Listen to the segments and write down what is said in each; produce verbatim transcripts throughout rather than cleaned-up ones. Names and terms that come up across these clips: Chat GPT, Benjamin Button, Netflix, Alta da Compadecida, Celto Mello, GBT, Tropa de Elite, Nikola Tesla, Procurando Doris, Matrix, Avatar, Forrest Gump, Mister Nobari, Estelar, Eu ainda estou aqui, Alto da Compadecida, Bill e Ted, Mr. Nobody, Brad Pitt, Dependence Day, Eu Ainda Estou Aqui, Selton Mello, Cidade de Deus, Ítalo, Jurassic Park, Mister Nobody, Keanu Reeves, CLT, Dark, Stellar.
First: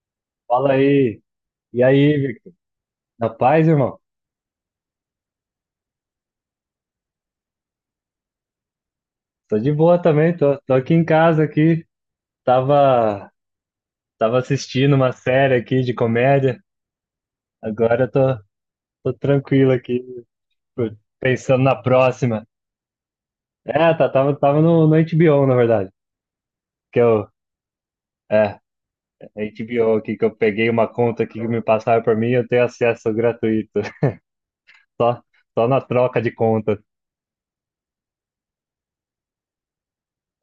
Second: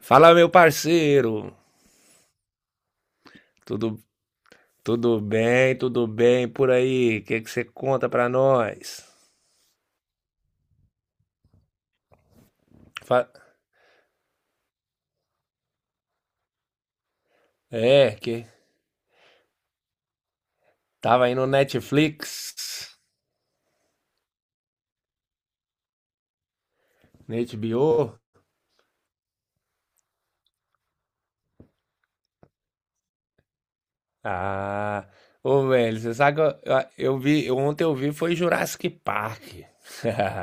Fala, meu Fala aí. parceiro. E aí, Vic? Na paz irmão? Tudo, tudo bem, tudo bem por aí? O que que você conta pra nós? Tô de boa também, tô, tô aqui em casa aqui. Fa- Tava, tava assistindo uma série aqui de comédia. Agora eu É, tô, que tô tranquilo aqui, pô, tava aí no pensando na próxima. Netflix, É, tá, tava, tava no, no H B O, na verdade. Que eu, na H B O. é, H B O aqui, que eu peguei uma conta aqui que me passaram por mim, eu tenho acesso gratuito. Ah, Só, só ô na velho, você troca de sabe que eu, conta. eu- eu vi, eu- ontem eu vi foi Jurassic Park.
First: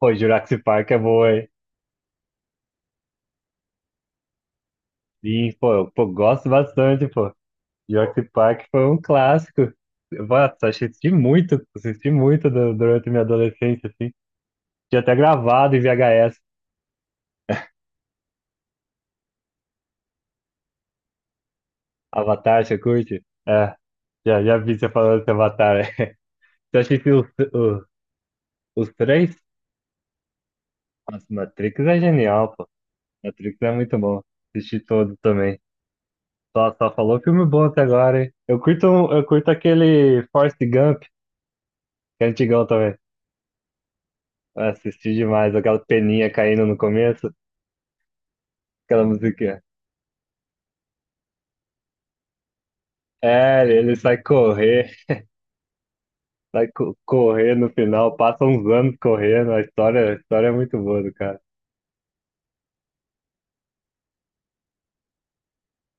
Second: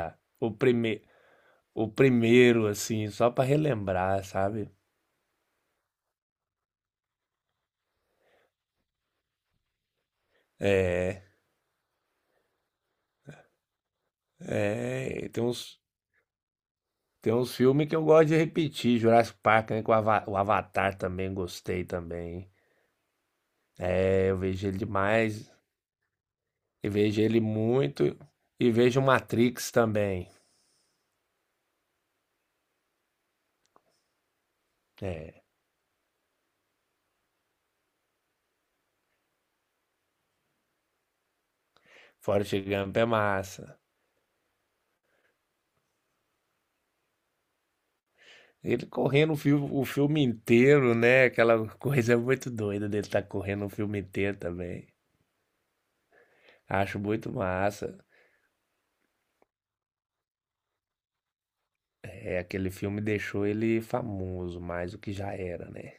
Pô, O Jurassic Park é primeiro, boa, hein? o primeiro assim, só pra relembrar, sabe? Sim, pô, eu- pô, gosto bastante, pô. Jurassic Park foi um clássico. Nossa, assisti É, muito, assisti muito du- durante minha adolescência, assim. Tinha até é, tem gravado em uns V H S. Tem uns filmes que eu gosto de repetir, Jurassic Park, né? que O Ava- o Avatar também gostei também. Avatar, você curte? É, É, eu já, já vejo ele vi você falando de demais, Avatar. Você eu vejo assistiu os, ele os, muito e os vejo três? Matrix também. Nossa, Matrix é genial, pô. Matrix é muito bom. Assisti todo É, também. Só, só falou filme bom até agora, hein? Eu curto, um- eu curto aquele Forrest Gump, que é Forrest antigão também. Gump é massa. Eu assisti demais, aquela peninha caindo no começo, Ele aquela correndo o música. filme, o filme inteiro, né? Aquela coisa muito doida dele estar correndo É, o ele filme sai inteiro também. correr, sai co- Acho muito correr no massa. final, passa uns anos correndo. A história, a história é muito boa do cara. É, aquele filme deixou ele famoso, mais do que já era, né?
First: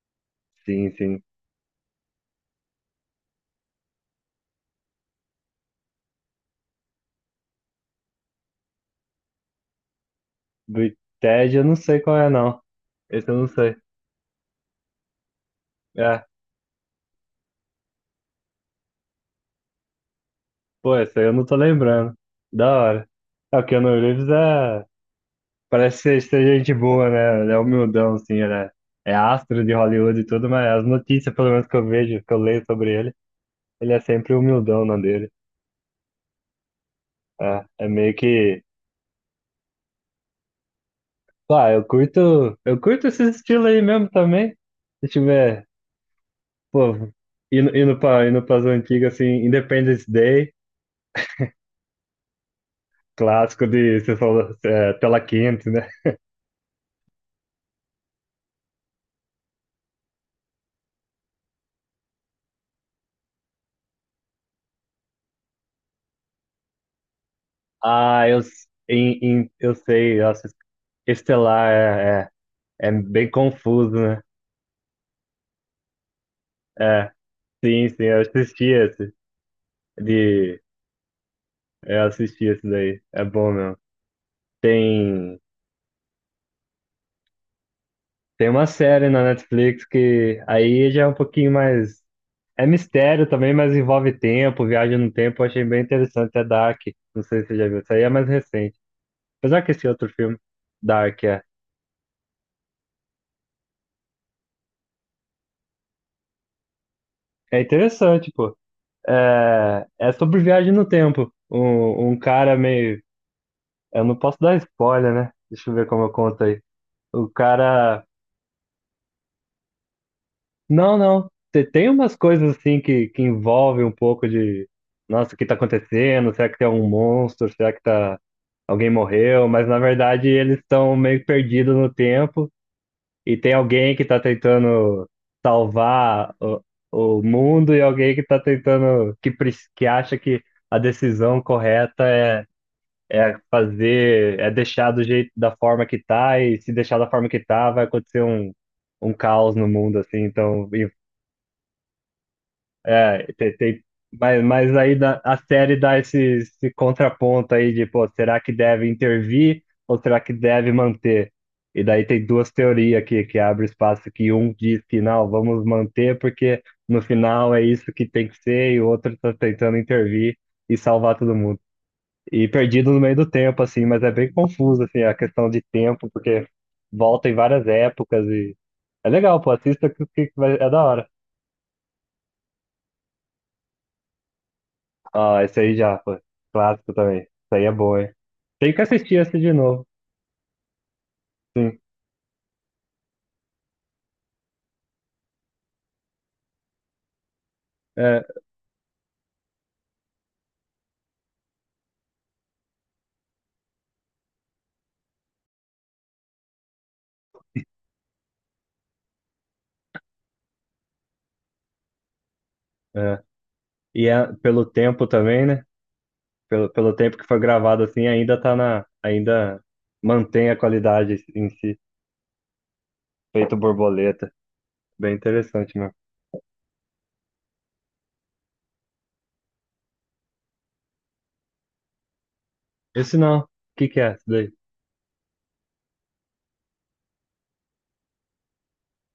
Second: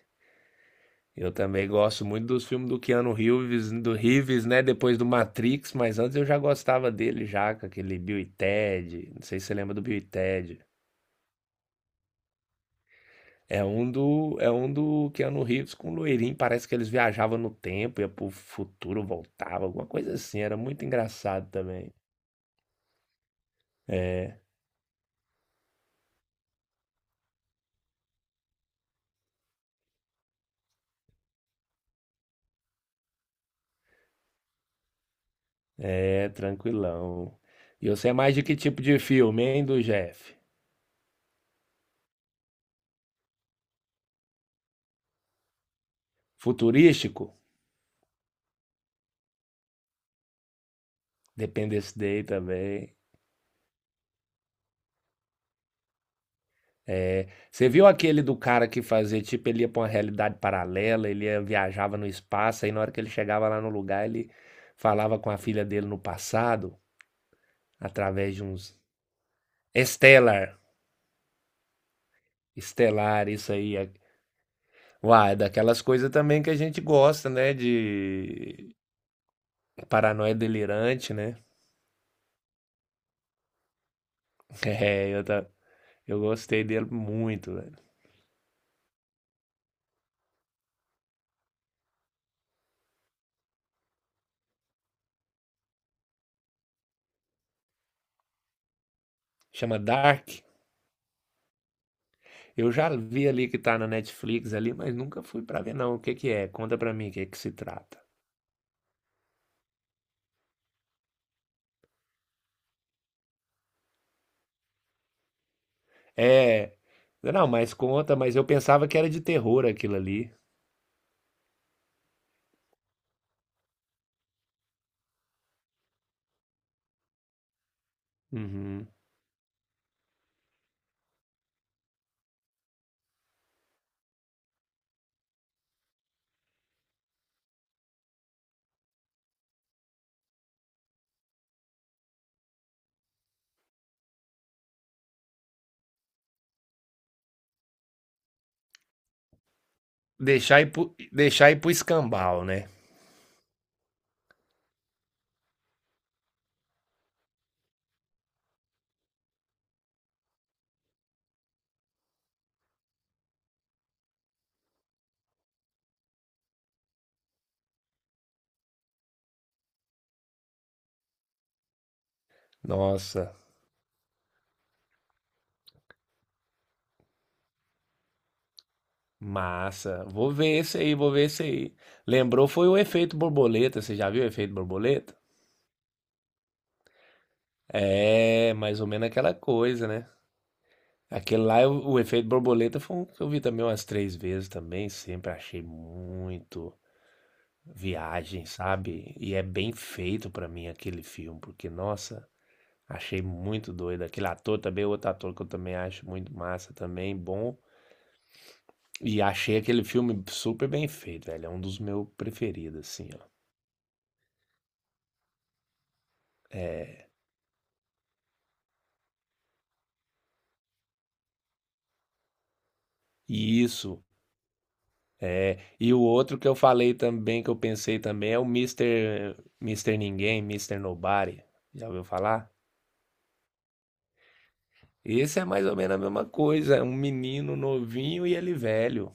Sim, sim. Eu também gosto muito dos filmes do Keanu Reeves, do Reeves, né? Depois do Matrix, mas antes eu já gostava dele já, com aquele Bill e Ted. Não sei se você lembra do Bill e Ted. Do Ted eu não sei qual é, não. Esse eu não É sei. um do, é um do Keanu Reeves com o É, loirinho. Parece que eles viajavam no tempo, ia pro futuro, voltava, alguma coisa assim. Era muito pô, esse aí eu não engraçado tô também. lembrando. Da hora. É, o Keanu Reeves É, é. Parece ser, ser gente boa, né? Ele é humildão, assim, ele é, é astro de Hollywood e tudo, mas as notícias, pelo menos que eu vejo, que eu leio sobre ele, ele é sempre humildão na dele. é, tranquilão. É, é E você é meio mais de que que tipo de filme, hein, do Jeff? Ah, eu curto, eu curto esse estilo aí mesmo também. Se tiver, pô, Futurístico? indo, indo para indo pras antigas, assim, Independence Day, Dependence Day também. clássico de, você falou, é, tela quente, né? É, você viu aquele do cara que fazia, tipo, ele ia pra uma realidade paralela, ele ia- viajava no espaço, aí na hora que ele chegava lá no lugar, ele falava com a filha dele no passado, Ah, através eu, de s- uns em, em- eu sei, nossa, Stellar, Estelar é, é, é Estelar, bem isso aí. É... confuso, né? Uai, é daquelas coisas também que a gente É, gosta, né? sim, sim, eu assisti De esse, paranoia de, delirante, né? eu assisti esse daí, é bom mesmo. É, eu, Tem, ta- eu gostei dele muito, velho. tem uma série na Netflix que aí já é um pouquinho mais É mistério também, mas envolve tempo, viagem no tempo. Eu achei bem interessante. É Dark. Não sei se você já viu. Isso aí é mais recente. Apesar que Chama esse outro filme, Dark. Dark, é. Eu já vi ali que tá na Netflix ali, mas nunca fui pra ver, não. O que que é? Conta pra mim o que que se É trata. interessante, pô. É, é sobre viagem no tempo. Um, um cara meio. Eu não posso dar spoiler, né? Deixa eu ver como eu conto aí. É. O Não, mas cara. conta, mas eu pensava que era de terror aquilo ali. Não, não. Te- Tem umas coisas assim que, que envolvem um pouco de. Nossa, o que tá acontecendo? Será que tem algum monstro? Será que tá. Uhum. Alguém morreu, mas na verdade eles estão meio perdidos no tempo e tem alguém que tá tentando salvar o, o mundo e alguém que tá tentando, que, prec- que acha que a decisão correta é, é fazer, é deixar do jeito, da forma que tá, e se deixar da forma que tá, vai acontecer um, um caos no mundo, assim, Deixar então ir pro, deixar ir pro escambau, né? é, tem, tem- mas, mas aí dá- a série dá esse, esse contraponto aí de, pô, será que deve intervir ou será que deve manter? E daí tem duas teorias aqui que abre espaço que um diz que não, vamos manter porque no final é isso que tem que ser e o outro tá tentando intervir e salvar todo mundo. E perdido no meio do Nossa, tempo, assim, mas é bem confuso, assim, a questão de tempo, porque volta em várias épocas e é legal, pô, assista que massa. que Vou vai, ver é esse da aí, hora. vou ver esse aí. Lembrou foi o efeito borboleta, você já viu o efeito borboleta? Ah, esse aí já, pô. Clássico também. Isso aí é bom, hein? É, Tem mais que ou menos assistir aquela esse de novo. coisa, né? Aquele lá, Sim. o, o efeito borboleta foi um que eu vi também umas três vezes também, sempre achei muito É, viagem, sabe? E é bem feito pra mim aquele filme, porque, nossa, achei muito doido. Aquele ator também, outro ator que eu também acho muito massa também, bom. E achei aquele filme super bem feito, velho. É um dos meus preferidos, assim, é. ó. E é pelo tempo também, né? Pelo, pelo É, tempo que foi gravado assim, ainda tá na. Ainda mantém a qualidade em si. Feito e isso. borboleta. Bem É, interessante mesmo. e o outro que eu falei também, que eu pensei também, é o Mister Mister Ninguém, Mister Nobody. Já ouviu falar? Esse não. O que que é isso daí? Esse é mais ou menos a mesma coisa. É um menino novinho e ele velho.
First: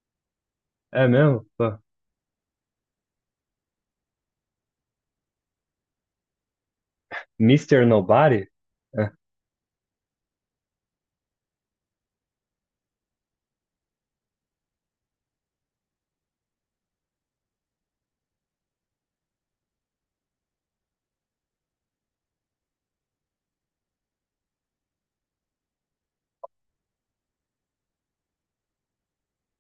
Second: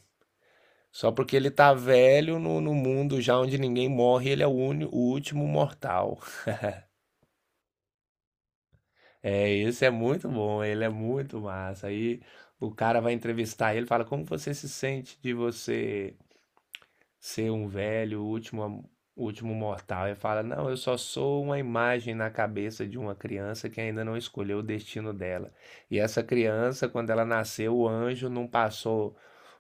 É Só porque mesmo? ele tá Pô. velho no, no mundo já onde ninguém morre, ele é o, uni- o último mortal. mister Nobody? É. É, esse é muito bom, ele é muito massa. Aí o cara vai entrevistar ele, fala: "Como você se sente de você ser um velho, o último, o último mortal?" Ele fala: "Não, eu só sou uma imagem na cabeça de uma criança que ainda não escolheu o destino dela. E essa criança, quando ela nasceu, o anjo não passou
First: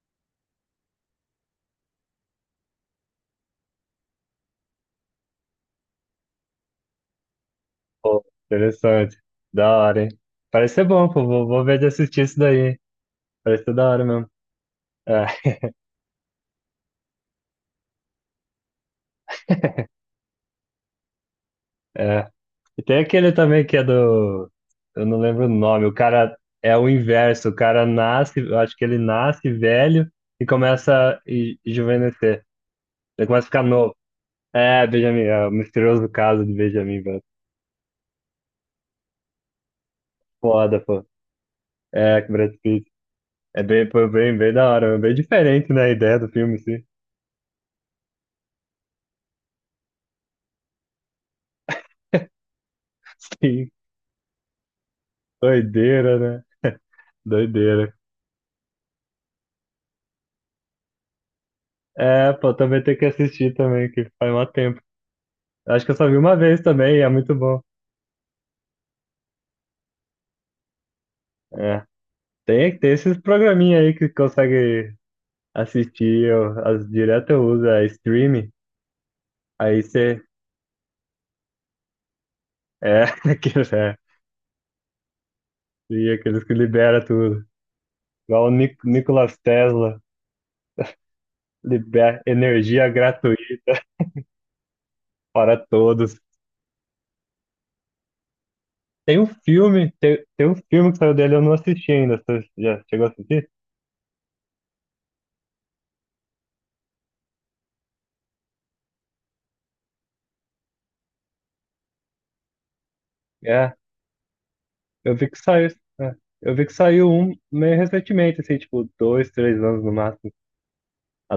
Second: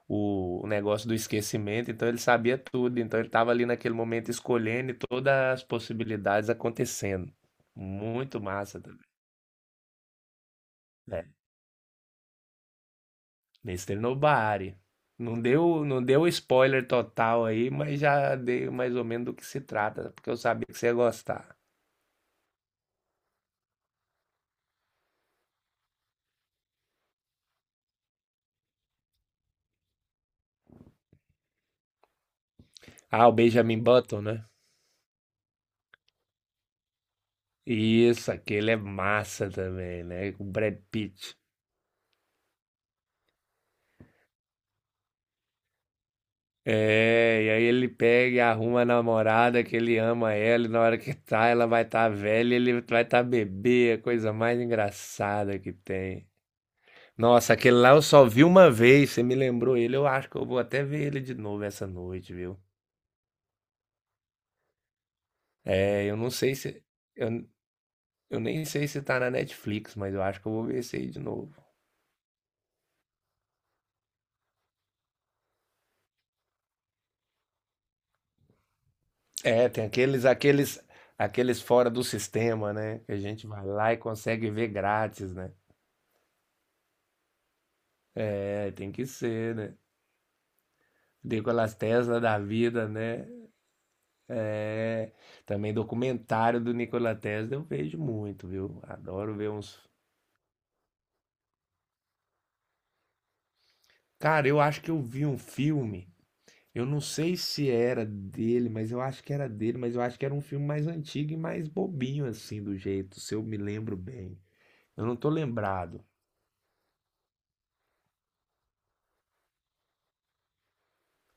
o o negócio do esquecimento, então ele sabia tudo, então ele estava ali naquele momento escolhendo e todas as possibilidades acontecendo. Pô, Muito massa também. interessante. Da hora, hein? Parece ser bom, pô. Vou, vou ver de assistir isso daí, hein? Parece ser da Mister hora mesmo. Nobari. Não deu, não deu spoiler total aí, mas já dei mais ou menos do que se trata, porque eu sabia que você ia gostar. É. E tem aquele também que é do. Eu não lembro o nome. O cara é o inverso. O cara nasce, eu acho que ele nasce velho e começa a e- rejuvenescer. Ele Ah, o começa a ficar Benjamin novo. Button, né? É, Benjamin, é o misterioso caso de Benjamin, velho. Isso, aquele é massa também, né? O Brad Foda, pô. Pitt. É, com Brad Pitt. É bem, foi bem, bem da hora, bem diferente, né, a ideia do filme, sim. É, e aí ele pega e arruma a namorada que ele ama ela, e na hora que tá, ela vai estar tá velha, ele vai estar tá Sim, bebê, é a coisa mais engraçada que doideira, tem. né? Nossa, aquele lá Doideira. eu só vi uma vez, você me lembrou ele, eu acho que eu vou até ver ele de novo essa É, noite, pô, viu? também tem que assistir também, que faz mó tempo. Acho que eu É, só eu vi não uma sei vez se. também, e é muito Eu, bom. eu nem sei se tá na Netflix, mas eu acho que eu vou ver esse aí de novo. É tem, tem esses programinha aí que consegue assistir, eu, as, direto eu uso, é streaming, É, aí tem você, aqueles, aqueles, aqueles fora do sistema, né? é, Que a gente vai aqueles, lá é, e consegue ver grátis, né? e aqueles que libera tudo, igual o É, Nic- tem que Nikola ser, né? Tesla, Nikolas libera Tesla da vida, energia né? gratuita para Também todos. documentário do Nikola Tesla eu vejo muito, viu? Tem um Adoro ver uns. filme, tem, tem um filme que saiu dele, eu não assisti ainda, você já chegou a assistir? Cara, eu acho que eu vi um filme. Eu não sei se era dele, mas eu acho que era dele, mas eu acho que era um filme mais antigo e mais bobinho assim do jeito, se eu me É, lembro bem. Eu não eu tô vi que saiu, lembrado. é, eu vi que saiu um meio recentemente, assim, tipo, dois, três anos no máximo,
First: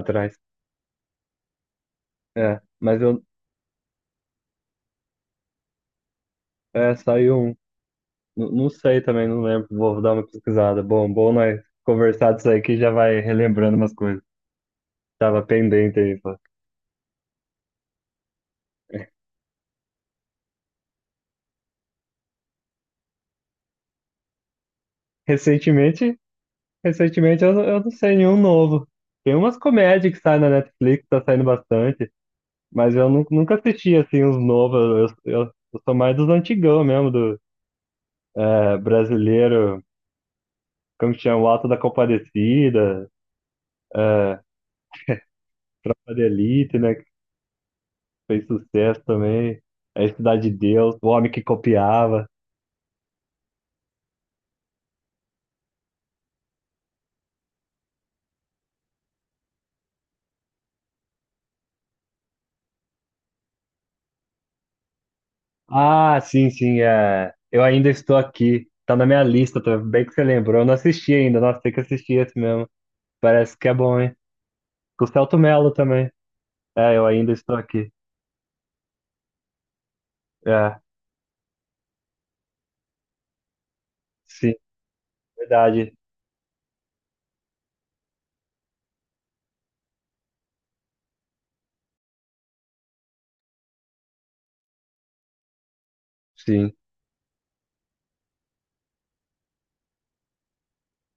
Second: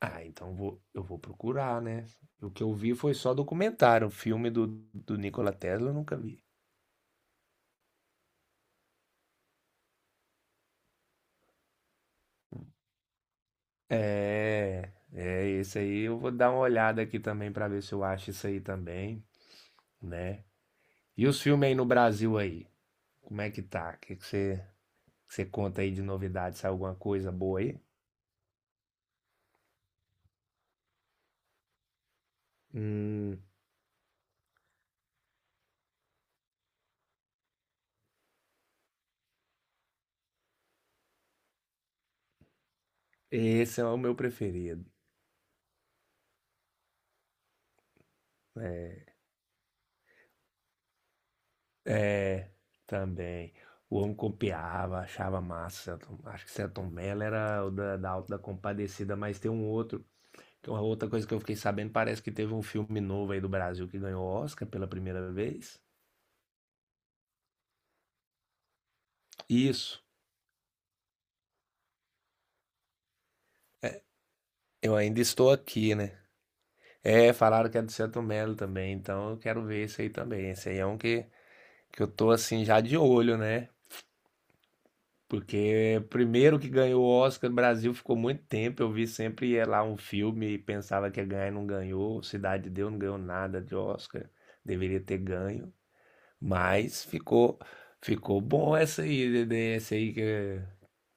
Ah, então vou, eu vou procurar, né? O é, que eu vi mas foi eu, só documentário, o filme do, do Nikola Tesla eu nunca vi. é, saiu um. N- Não sei também, não lembro. Vou dar uma pesquisada. Bom, bom nós conversar disso aí que já vai relembrando umas coisas. É, Tava é esse pendente aí eu aí, vou pô. dar uma olhada aqui também pra ver se eu acho isso aí também, né? E os filmes aí no Brasil aí, como é que tá? O que que você que você conta aí de Recentemente, novidade? Saiu alguma coisa recentemente eu, boa não- eu aí? não sei nenhum novo. Tem umas comédias que saem na Netflix, tá saindo bastante, mas eu nu- Hum. nunca assisti assim os novos. Eu, eu, eu sou mais dos antigão mesmo, do é, brasileiro, como que chama? O Alto da Compadecida, Esse é o meu é, preferido. Tropa de Elite, né? Que fez Né? sucesso também. É Cidade de Deus, o homem que copiava. É, também. O homem copiava, achava massa. Selton- Acho que Selton Mello era o da, da Alta da Compadecida, mas tem um outro. Que é Uma outra coisa que eu fiquei sabendo, parece que teve um filme novo aí do Brasil que ganhou Oscar pela primeira vez. Ah, sim, sim. É... Eu ainda estou aqui. Tá na minha lista, tá Isso. bem que você lembrou. Eu não assisti ainda. Nossa, tem que assistir esse mesmo. Parece que é bom, hein? Eu Com o ainda Celto estou Mello aqui, também. né? É, eu ainda É, estou falaram que é do aqui. Selton Mello também, então eu quero ver esse aí também. Esse aí É, é um que, que, eu tô assim já de olho, né? sim, verdade. Porque primeiro que ganhou o Oscar no Brasil ficou muito tempo. Eu vi sempre ia lá um filme e pensava que ia ganhar e não ganhou. Cidade de Deus não ganhou nada de Oscar. Deveria ter ganho. Sim, Mas ficou ficou bom essa aí, Dedé, essa aí que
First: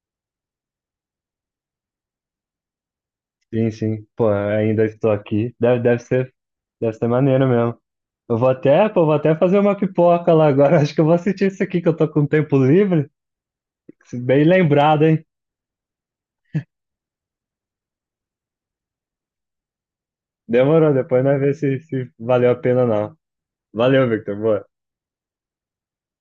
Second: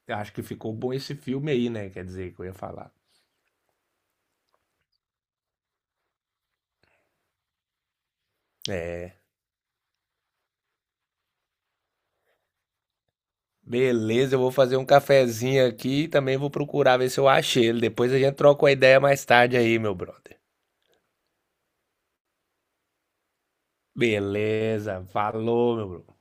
acho que ficou bom esse filme aí, né? Quer dizer, que eu ia falar. sim, sim. Pô, eu ainda estou aqui. Deve, deve ser, deve ser maneiro mesmo. Eu vou até, pô, vou até fazer uma pipoca lá agora. Acho que eu vou assistir isso aqui que eu tô com tempo livre. Beleza, eu Bem vou fazer um lembrado, hein? cafezinho aqui e também vou procurar ver se eu achei ele. Depois a gente troca uma ideia mais tarde aí, meu brother. Demorou, depois nós vemos se, se valeu a pena ou não. Valeu, Victor. Boa. Beleza, falou, meu brother.